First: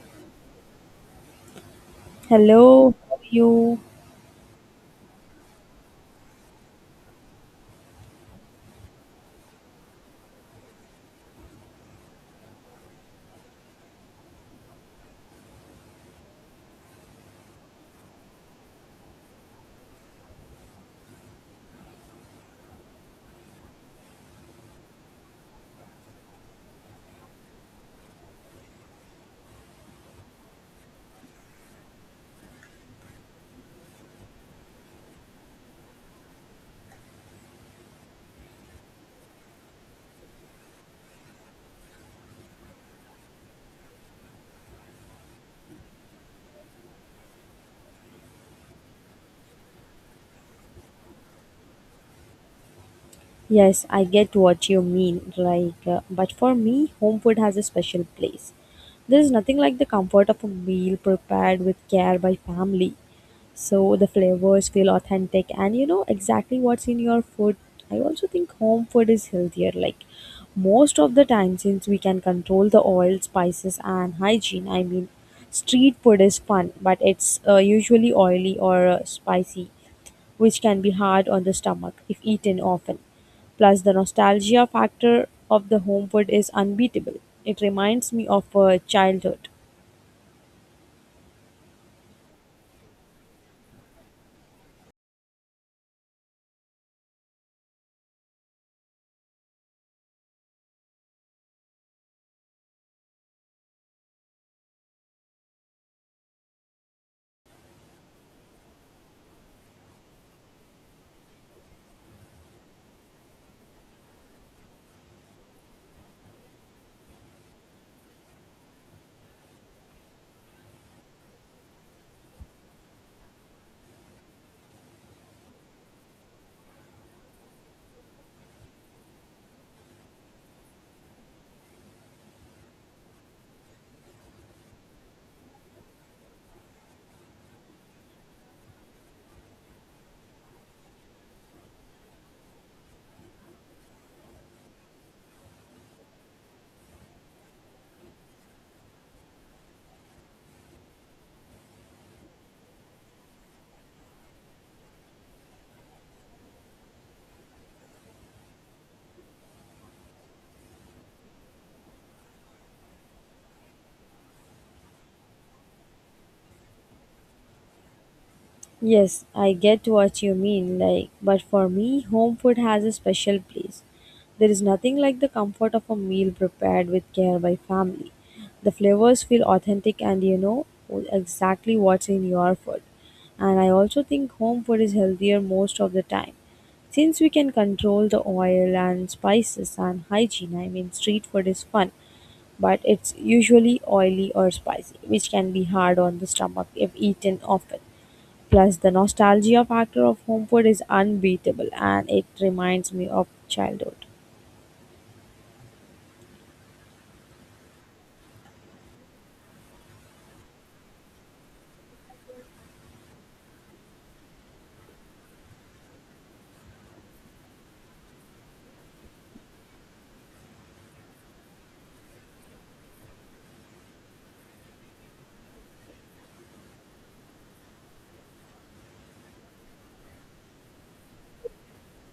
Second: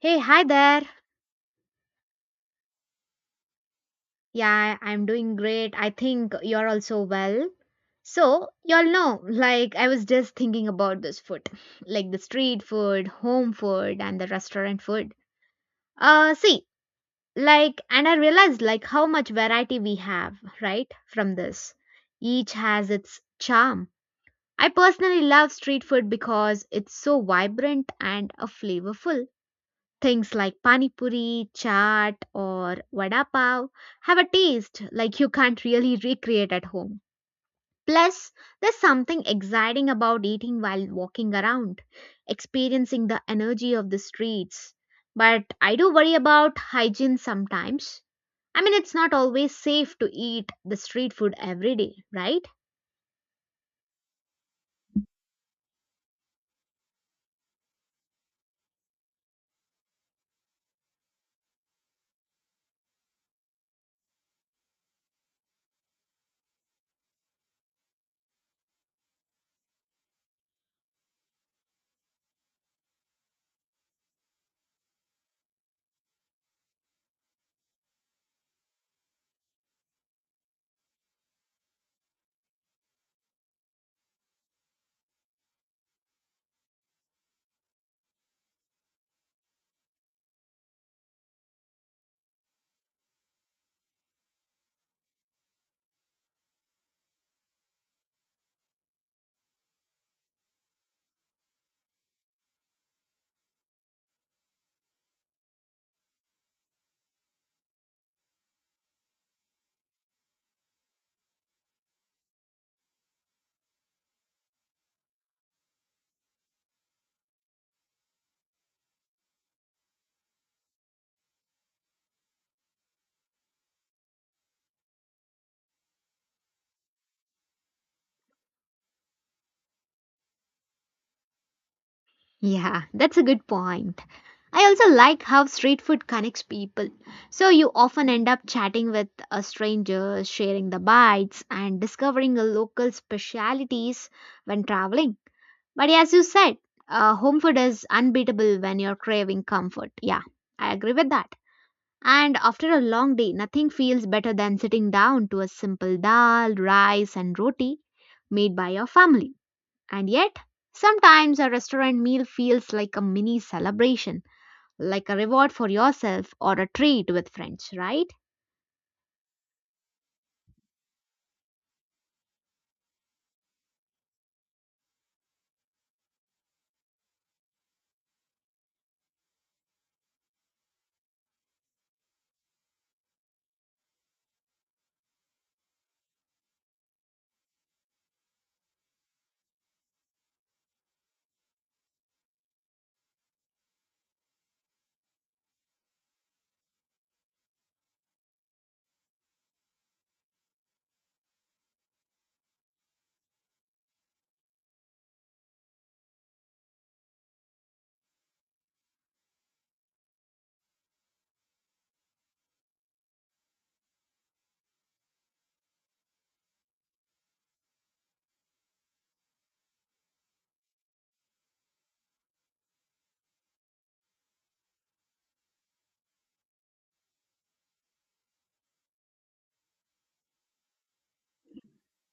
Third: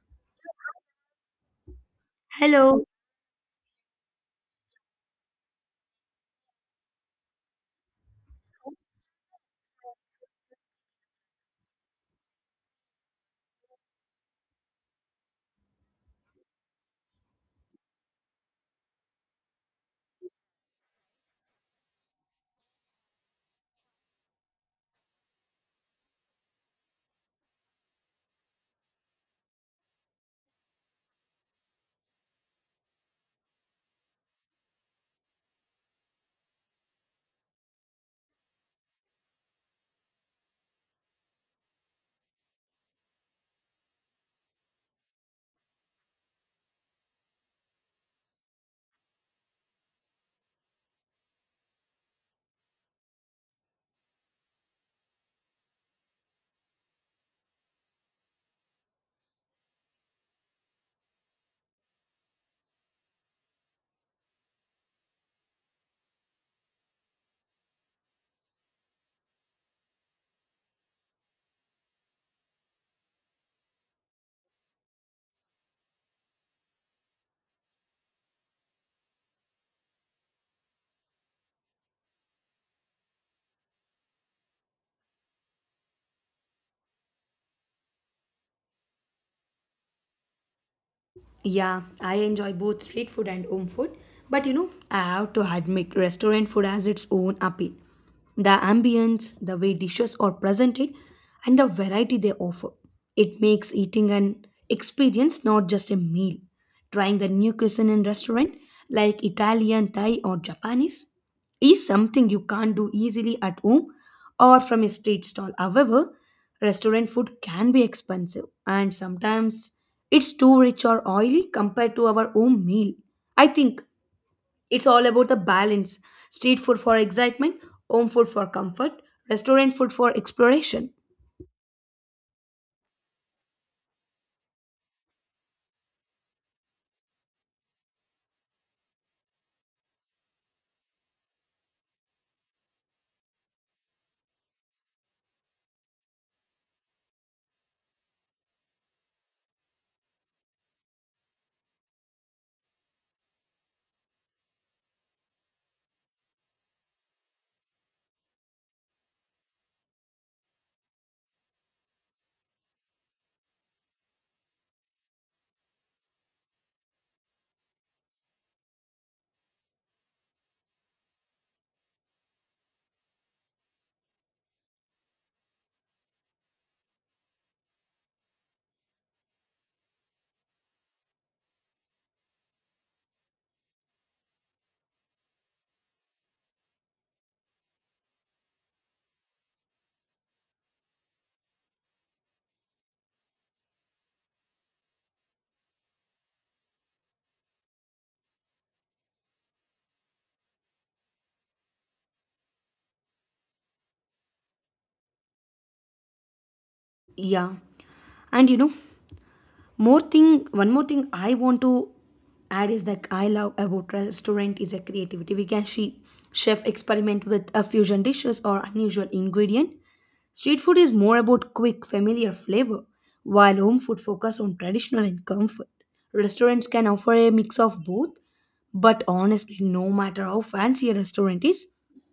Hey, hi there. Hello. Hello, how are you? Yeah, I'm doing great. I think you're also well. So, y'all know, like, I was just thinking about this food, like the street food, home food, and the restaurant food. Uh, see, like, and I realized, like, how much variety we have, right, from this. Each has its charm. I personally love street food because it's so vibrant and flavorful. Things like pani puri, chaat, or vada pav have a taste like you can't really recreate at home. Plus, there's something exciting about eating while walking around, experiencing the energy of the streets. But I do worry about hygiene sometimes. I mean, it's not always safe to eat the street food every day, right? Yes, I get what you mean. But for me, home food has a special place. There is nothing like the comfort of a meal prepared with care by family. So the flavors feel authentic, and you know exactly what's in your food. I also think home food is healthier, like, most of the time, since we can control the oil, spices and hygiene. I mean, street food is fun, but it's usually oily or spicy, which can be hard on the stomach if eaten often. Plus, the nostalgia factor of the home food is unbeatable. It reminds me of childhood. Yeah, I enjoy both street food and home food, but you know, I have to admit restaurant food has its own appeal. The ambience, the way dishes are presented, and the variety they offer. It makes eating an experience, not just a meal. Trying the new cuisine in restaurant like Italian, Thai or Japanese is something you can't do easily at home or from a street stall. However, restaurant food can be expensive and sometimes it's too rich or oily compared to our home meal. I think it's all about the balance. Street food for excitement, home food for comfort, restaurant food for exploration. Yeah, that's a good point. I also like how street food connects people. So you often end up chatting with a stranger, sharing the bites, and discovering the local specialities when traveling. But as you said, home food is unbeatable when you're craving comfort. Yeah, I agree with that. And after a long day, nothing feels better than sitting down to a simple dal, rice, and roti made by your family. And yet, sometimes a restaurant meal feels like a mini celebration, like a reward for yourself or a treat with friends, right? Yes, I get what you mean. Like, but for me, home food has a special place. There is nothing like the comfort of a meal prepared with care by family. The flavors feel authentic, and you know exactly what's in your food. And I also think home food is healthier most of the time. Since we can control the oil and spices and hygiene, I mean, street food is fun, but it's usually oily or spicy, which can be hard on the stomach if eaten often. Plus, the nostalgia factor of home food is unbeatable, and it reminds me of childhood. Yeah. And you know, one more thing I want to add is that I love about restaurant is a creativity. We can see chef experiment with a fusion dishes or unusual ingredient. Street food is more about quick, familiar flavor, while home food focuses on traditional and comfort. Restaurants can offer a mix of both, but honestly, no matter how fancy a restaurant is,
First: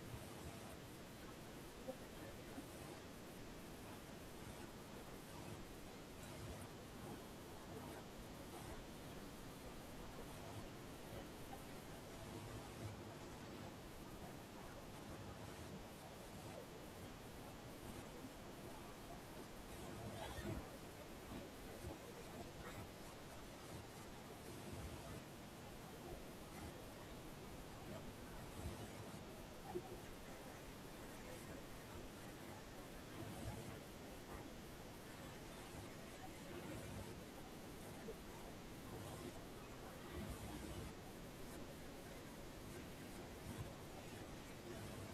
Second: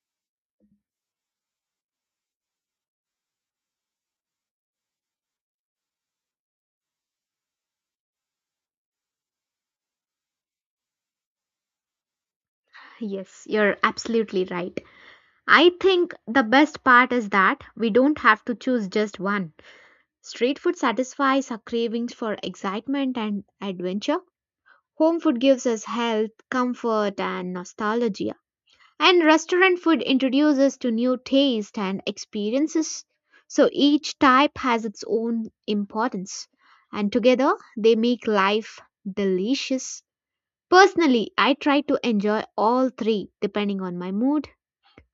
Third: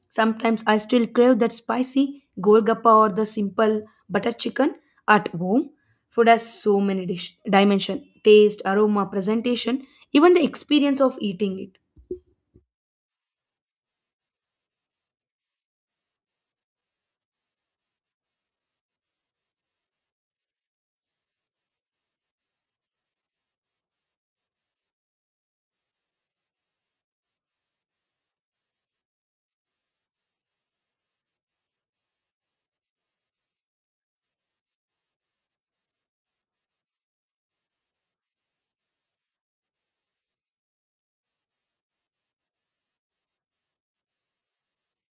sometimes I still crave that spicy golgappa or the simple butter chicken at home. Food has so many dimension, taste, aroma, presentation, even the experience of eating it. Yes, you're absolutely right. I think the best part is that we don't have to choose just one. Street food satisfies our cravings for excitement and adventure. Home food gives us health, comfort, and nostalgia. And restaurant food introduces to new taste and experiences. So each type has its own importance. And together they make life delicious. Personally, I try to enjoy all three depending on my mood.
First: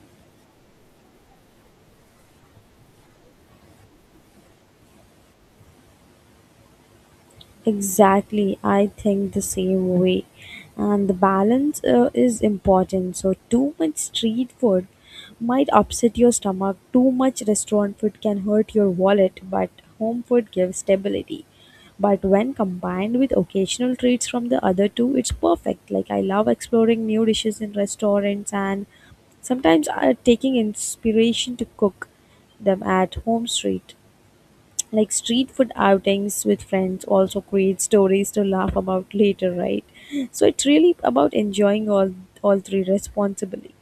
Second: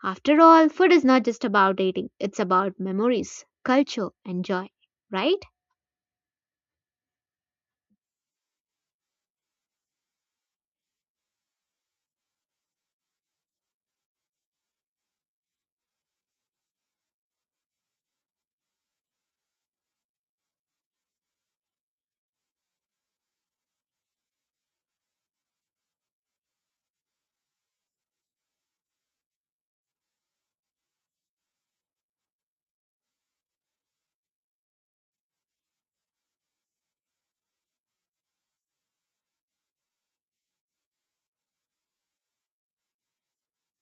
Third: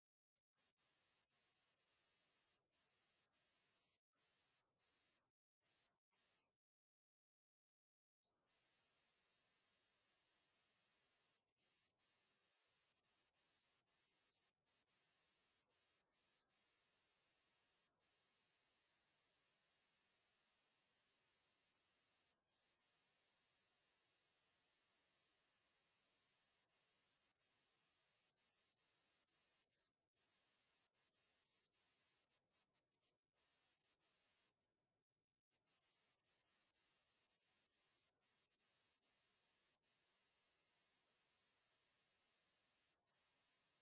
After all, food is not just about eating, it's about memories, culture, and joy, right? Exactly, I think the same way. And the balance is important. So, too much street food might upset your stomach, too much restaurant food can hurt your wallet, but home food gives stability. But when combined with occasional treats from the other two, it's perfect. Like, I love exploring new dishes in restaurants and sometimes taking inspiration to cook them at home. Street Like, street food outings with friends also create stories to laugh about later, right? So it's really about enjoying all three responsibly.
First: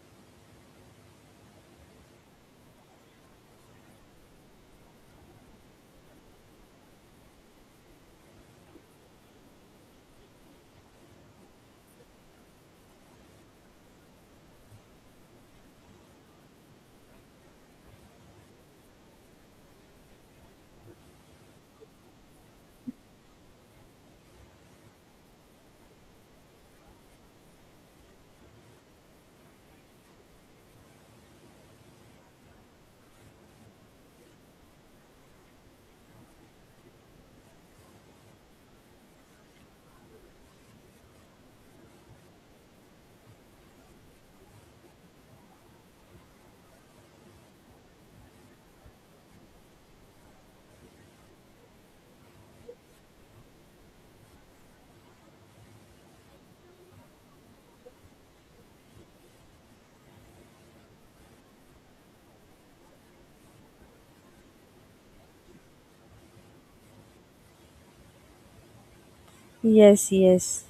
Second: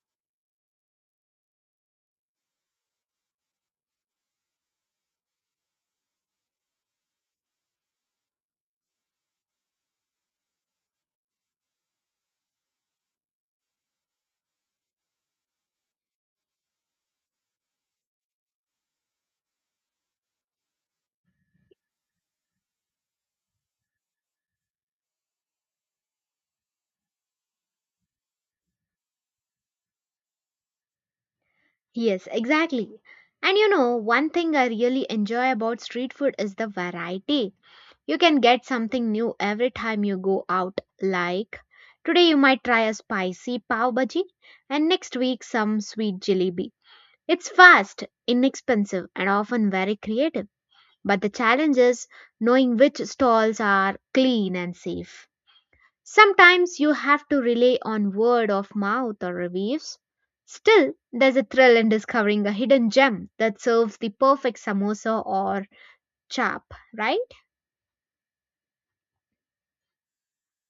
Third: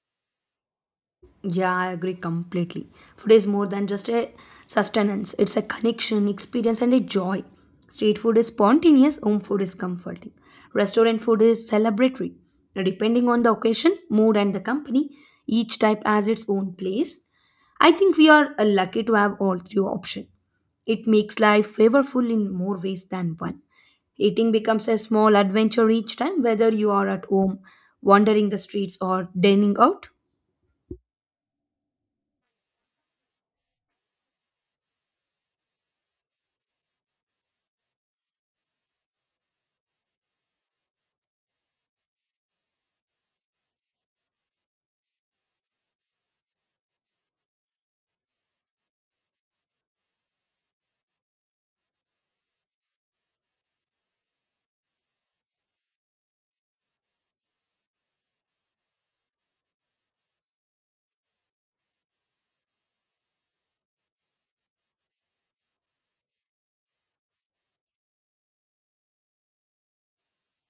Yeah, I agree completely. Food is more than just a sustenance, it's a connection, experience, and a joy. Street food is spontaneous, home food is comforting. Restaurant food is celebratory. Now, depending on the occasion, mood, and the company, each type has its own place. I think we are lucky to have all three options. It makes life flavorful in more ways than one. Eating becomes a small adventure each time, whether you are at home, wandering the streets, or dining out. Yes, exactly. And you know, one thing I really enjoy about street food is the variety. You can get something new every time you go out. Like today, you might try a spicy pav bhaji, and next week, some sweet jalebi. It's fast, inexpensive, and often very creative. But the challenge is knowing which stalls are clean and safe. Sometimes you have to rely on word of mouth or reviews. Still, there's a thrill in discovering a hidden gem that serves the perfect samosa or chap, right? Yes, yes.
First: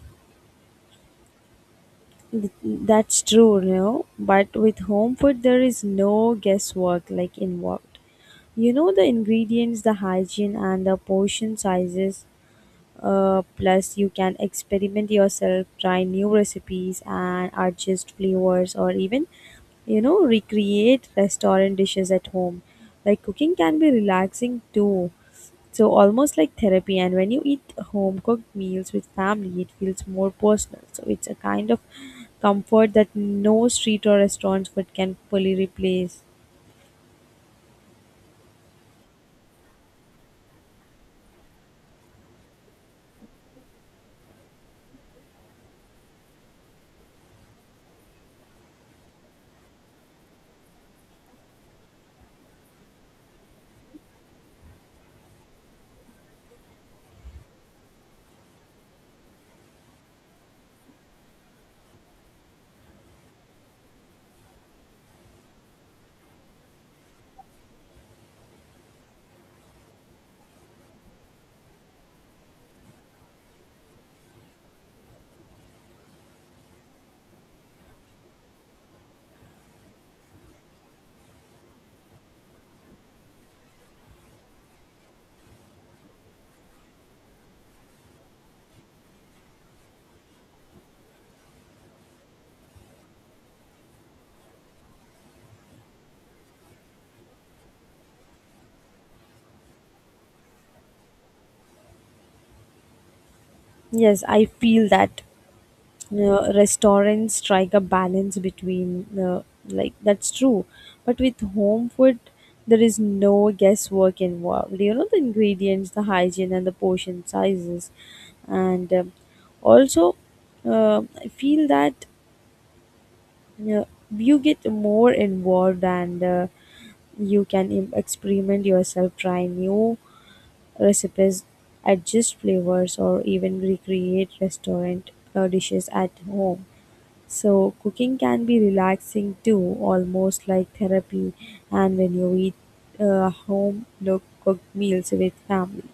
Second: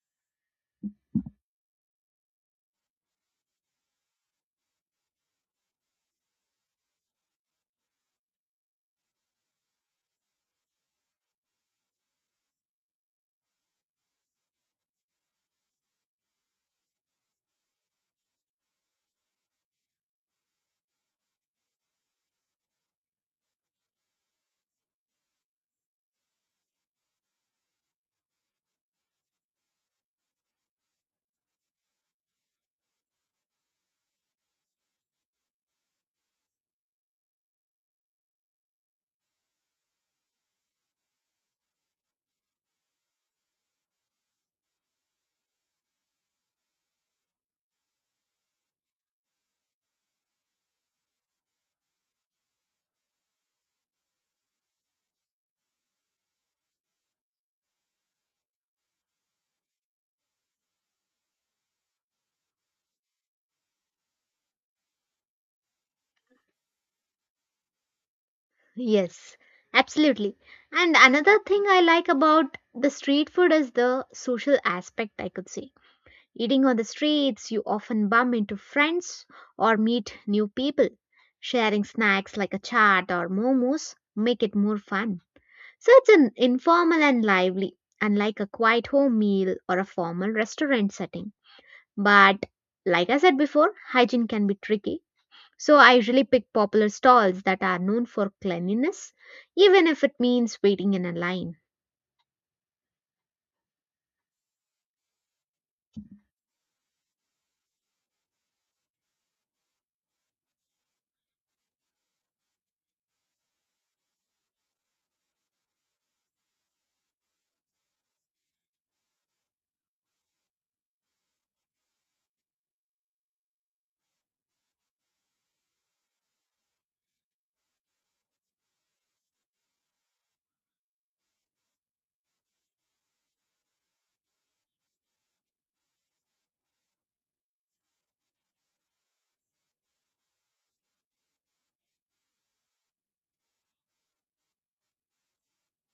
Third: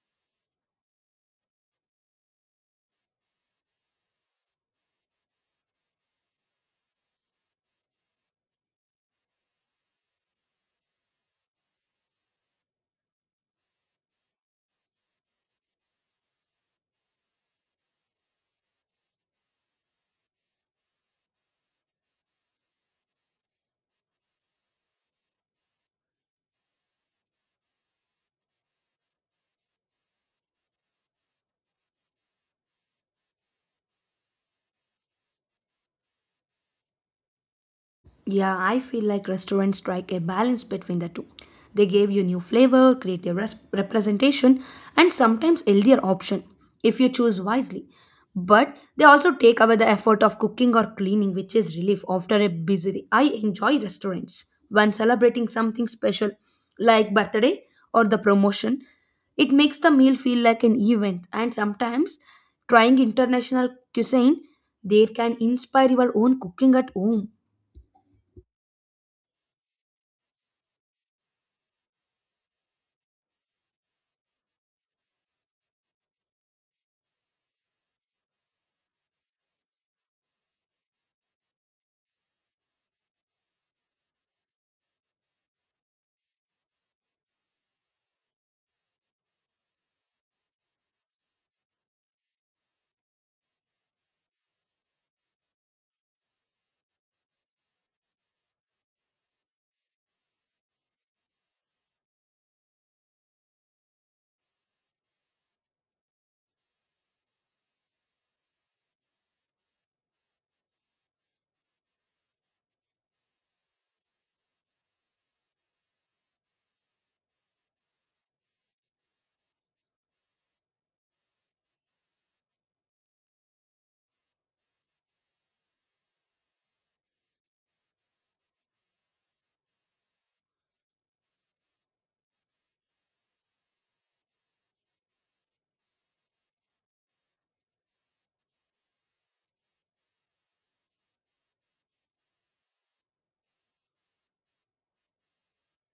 That's true, you know, but with home food there is no guesswork, like, involved. You know the ingredients, the hygiene and the portion sizes. Plus, you can experiment yourself, try new recipes, and adjust flavors, or even, you know, recreate restaurant dishes at home. Like, cooking can be relaxing too. So, almost like therapy. And when you eat home cooked meals with family, it feels more personal. So, it's a kind of comfort that no street or restaurant food can fully replace. Yeah, I feel like restaurants strike a balance between the two. They give you new flavor, creative representation, and sometimes healthier option if you choose wisely. But they also take away the effort of cooking or cleaning, which is relief after a busy day. I enjoy restaurants when celebrating something special like birthday or the promotion. It makes the meal feel like an event, and sometimes trying international cuisine, they can inspire your own cooking at home. Yes, absolutely. And another thing I like about the street food is the social aspect, I could say. Eating on the streets, you often bump into friends or meet new people. Sharing snacks like a chaat or momos make it more fun. So it's an informal and lively, unlike a quiet home meal or a formal restaurant setting. But like I said before, hygiene can be tricky. So I usually pick popular stalls that are known for cleanliness, even if it means waiting in a line. Yes, I feel that. Restaurants strike a balance between like, that's true, but with home food there is no guesswork involved. You know the ingredients, the hygiene and the portion sizes. And also, I feel that uh, you get more involved, and you can experiment yourself, try new recipes, adjust flavors, or even recreate restaurant dishes at home. So, cooking can be relaxing too, almost like therapy. And when you eat home cooked meals with family,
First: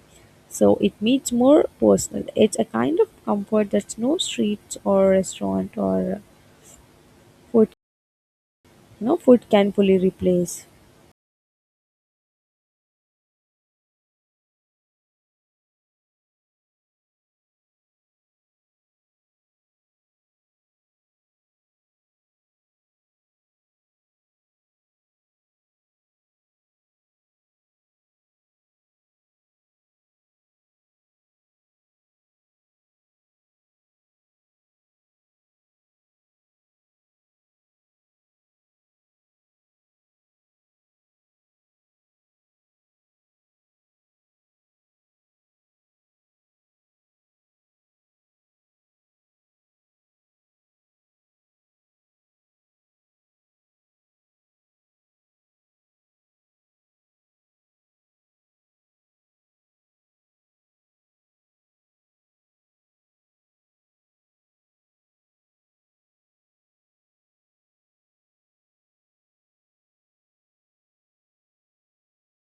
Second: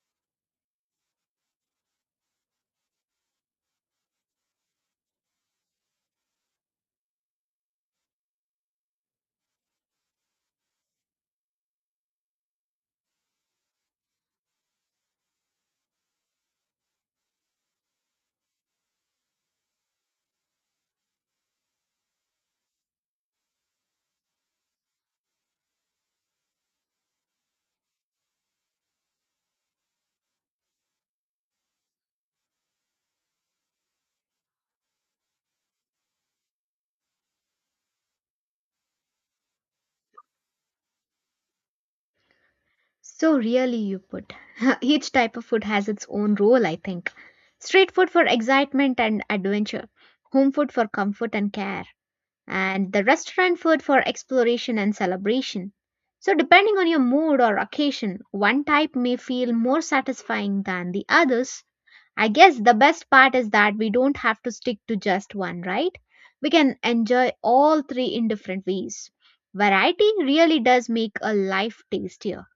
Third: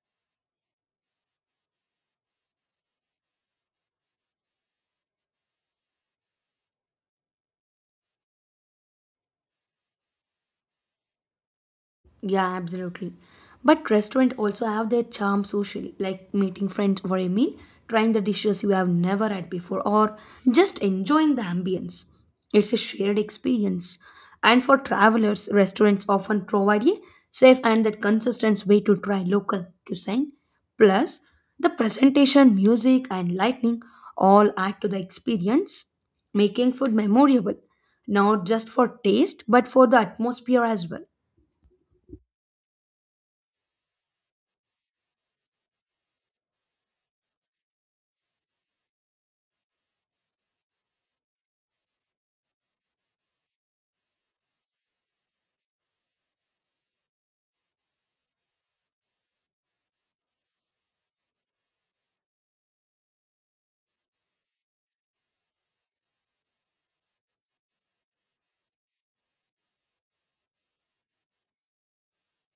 so it meets more personal. It's a kind of comfort that's no street or restaurant or food. No food can fully replace. Yeah, absolutely. But restaurant also have their charm socially, like meeting friends over a meal, trying the dishes you have never had before, or just enjoying the ambience. It's a shared experience. And for travelers, restaurants often provide a safe and that consistent way to try local cuisine. Plus, the presentation, music, and lighting all add to the experience, making food memorable, not just for taste, but for the atmosphere as well. So really you put. Each type of food has its own role, I think. Street food for excitement and adventure, home food for comfort and care, and the restaurant food for exploration and celebration. So, depending on your mood or occasion, one type may feel more satisfying than the others. I guess the best part is that we don't have to stick to just one, right? We can enjoy all three in different ways. Variety really does make a life tastier.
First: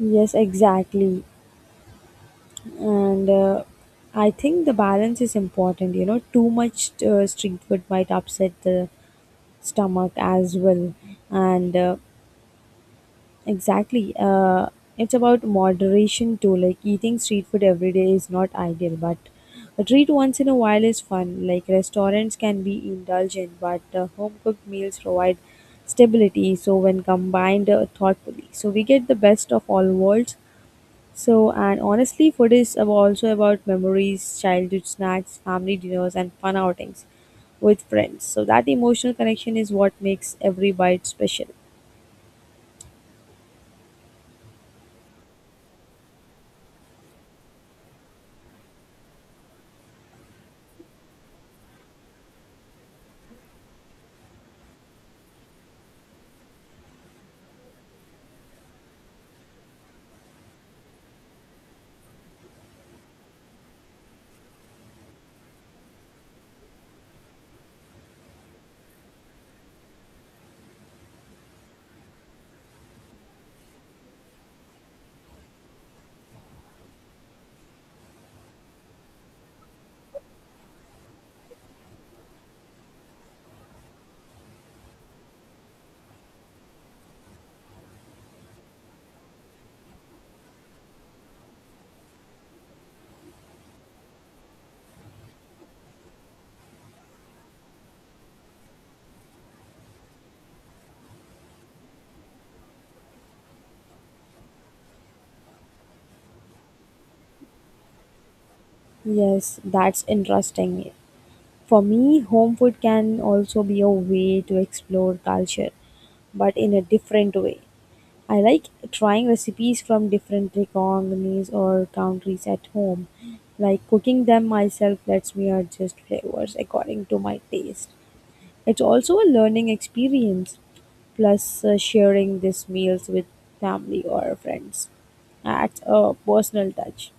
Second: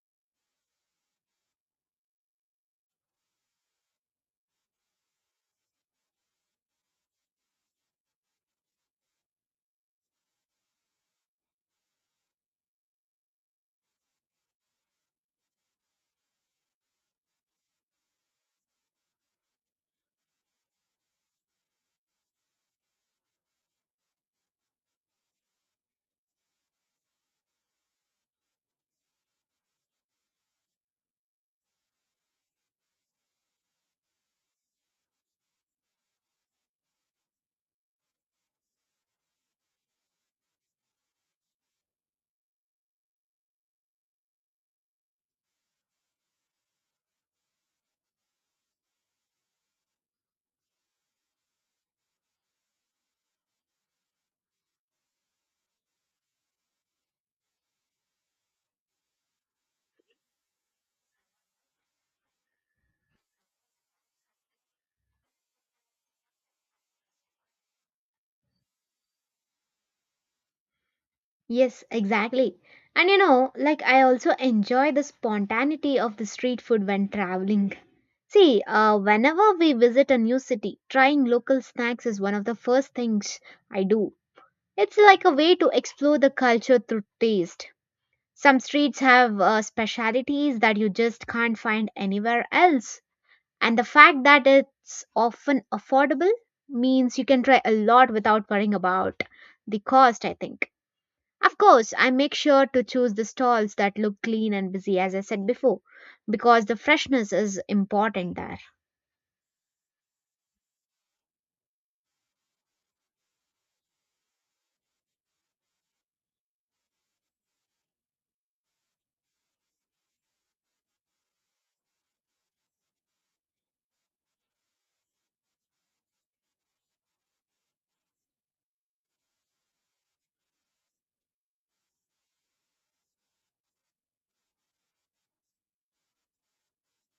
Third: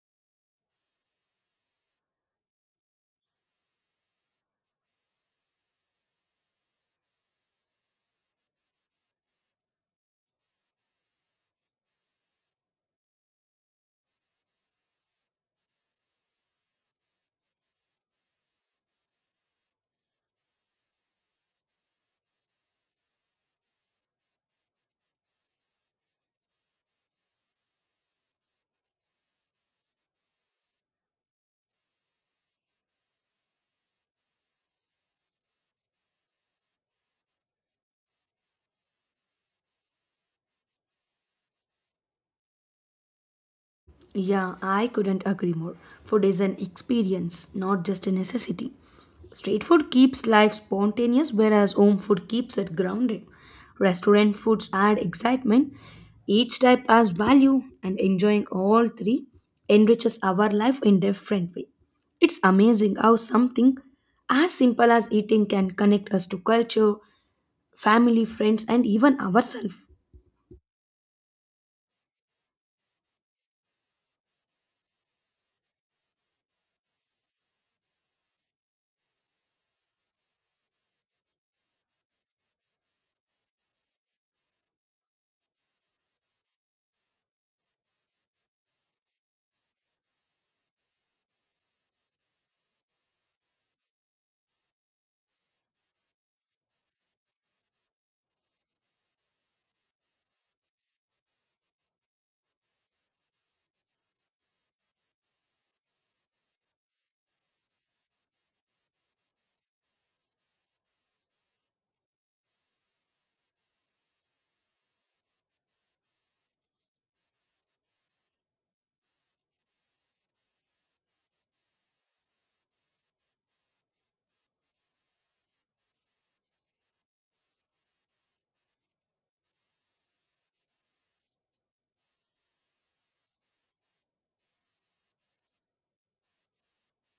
Yes, exactly. And I think the balance is important. You know, too much street food might upset the stomach as well. And Exactly. It's about moderation too. Like, eating street food every day is not ideal, but a treat once in a while is fun. Like, restaurants can be indulgent, but home cooked meals provide stability. So when combined thoughtfully, so we get the best of all worlds. So, and honestly, food is also about memories, childhood snacks, family dinners, and fun outings with friends. So that emotional connection is what makes every bite special. Yeah, I couldn't agree more. Food is an experience, not just a necessity. Street food keeps life spontaneous, whereas home food keeps it grounded. Restaurant foods add excitement. Each type has value, and enjoying all three enriches our life in different way. It's amazing how something as simple as eating can connect us to culture, family, friends, and even ourselves. Yes, exactly. And you know, like I also enjoy the spontaneity of the street food when traveling. Whenever we visit a new city, trying local snacks is one of the first things I do. It's like a way to explore the culture through taste. Some streets have specialities that you just can't find anywhere else. And the fact that it's often affordable means you can try a lot without worrying about the cost, I think. Of course, I make sure to choose the stalls that look clean and busy, as I said before, because the freshness is important there. Yes, that's interesting. For me, home food can also be a way to explore culture, but in a different way. I like trying recipes from different economies or countries at home. Like, cooking them myself lets me adjust flavors according to my taste. It's also a learning experience. Plus, sharing these meals with family or friends adds a personal touch.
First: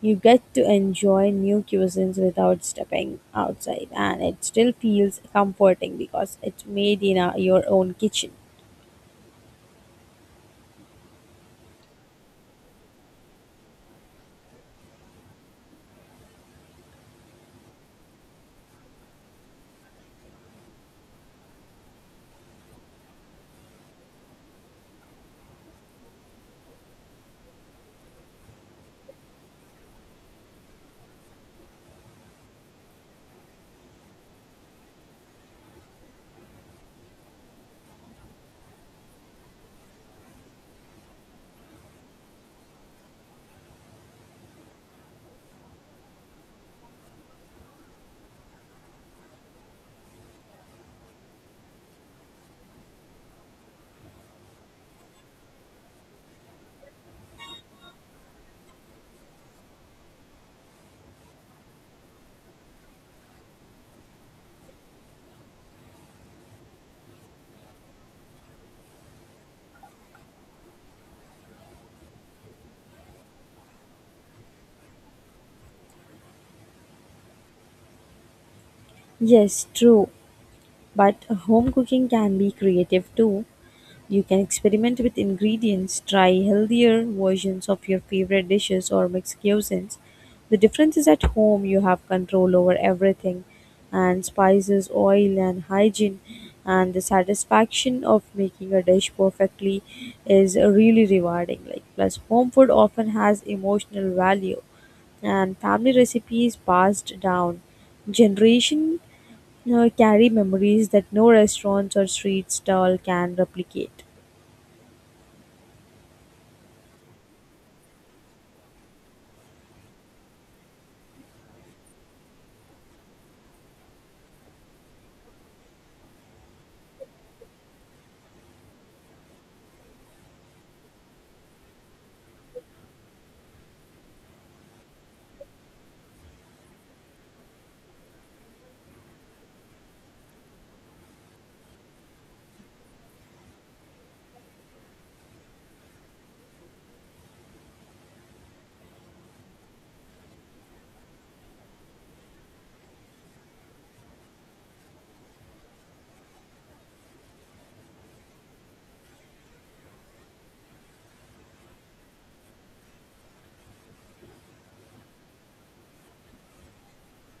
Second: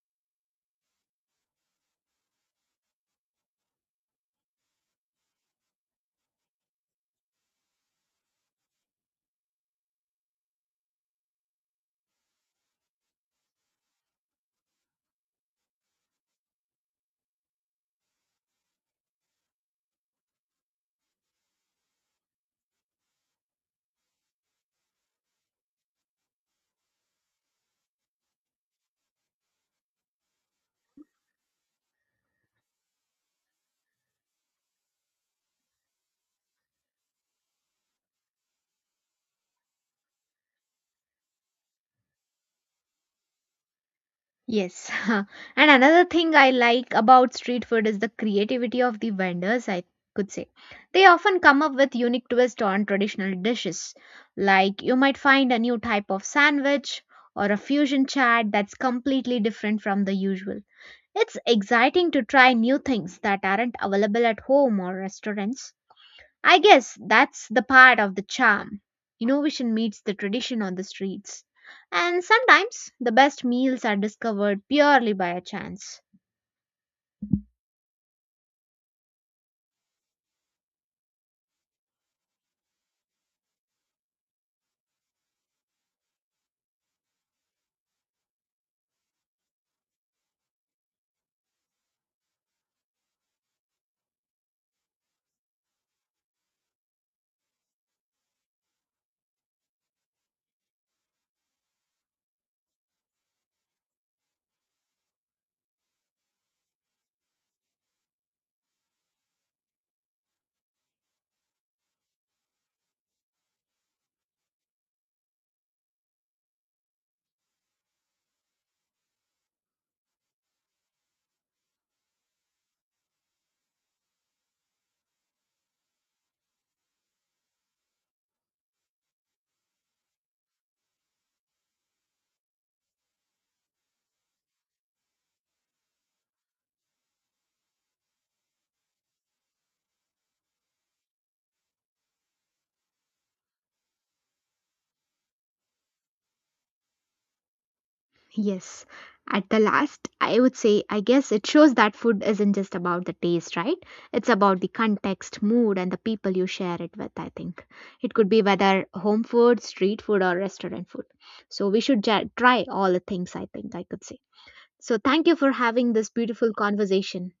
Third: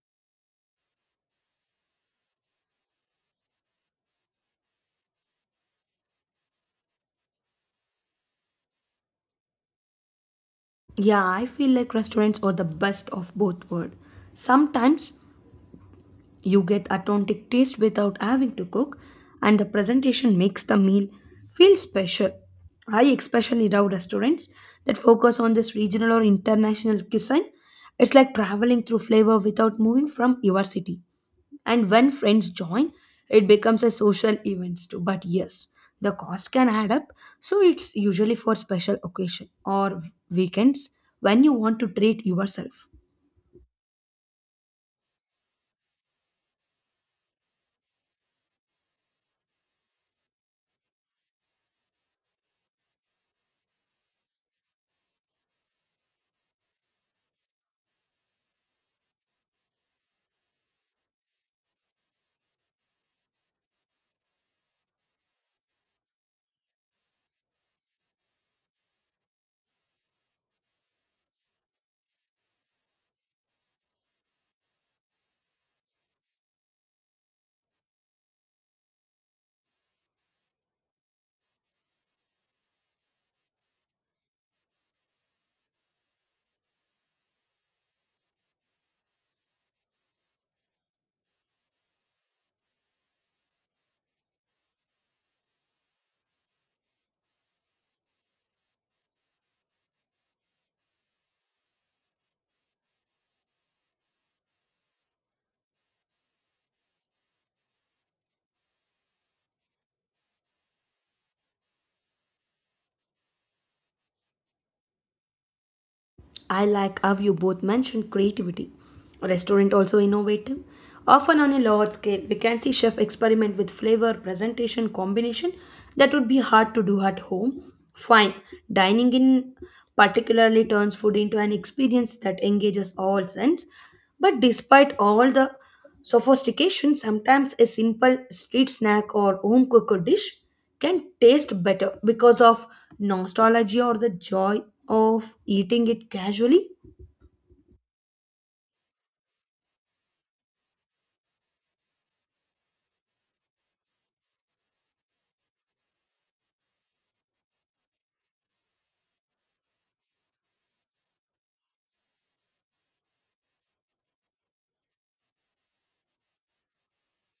You get to enjoy new cuisines without stepping outside, and it still feels comforting because it's made in a, your own kitchen. Yeah, I feel like restaurants are the best of both worlds. Sometimes you get authentic taste without having to cook, and the presentation makes the meal feel special. I especially love restaurants that focus on this regional or international cuisine. It's like traveling through flavor without moving from your city. And when friends join, it becomes a social event too. But yes, the cost can add up, so it's usually for special occasion or weekends when you want to treat yourself. Yes. And another thing I like about street food is the creativity of the vendors, I could say. They often come up with unique twists on traditional dishes. Like you might find a new type of sandwich or a fusion chat that's completely different from the usual. It's exciting to try new things that aren't available at home or restaurants. I guess that's the part of the charm. Innovation meets the tradition on the streets. And sometimes the best meals are discovered purely by a chance. Yes, true, but home cooking can be creative too. You can experiment with ingredients, try healthier versions of your favorite dishes or mix cuisines. The difference is at home you have control over everything, and spices, oil and hygiene and the satisfaction of making a dish perfectly is really rewarding. Like, plus home food often has emotional value, and family recipes passed down generation carry memories that no restaurants or street stall can replicate. I like how you both mentioned creativity. Restaurant also innovative. Often on a large scale, we can see chef experiment with flavor, presentation, combination that would be hard to do at home. Fine, dining in particularly turns food into an experience that engages all sense. But despite all the sophistication, sometimes a simple street snack or home cooked dish can taste better because of nostalgia or the joy of eating it casually. Yes. At the last, I would say, I guess it shows that food isn't just about the taste, right? It's about the context, mood, and the people you share it with, I think. It could be whether home food, street food, or restaurant food. So we should try all the things, I think, I could say. So thank you for having this beautiful conversation.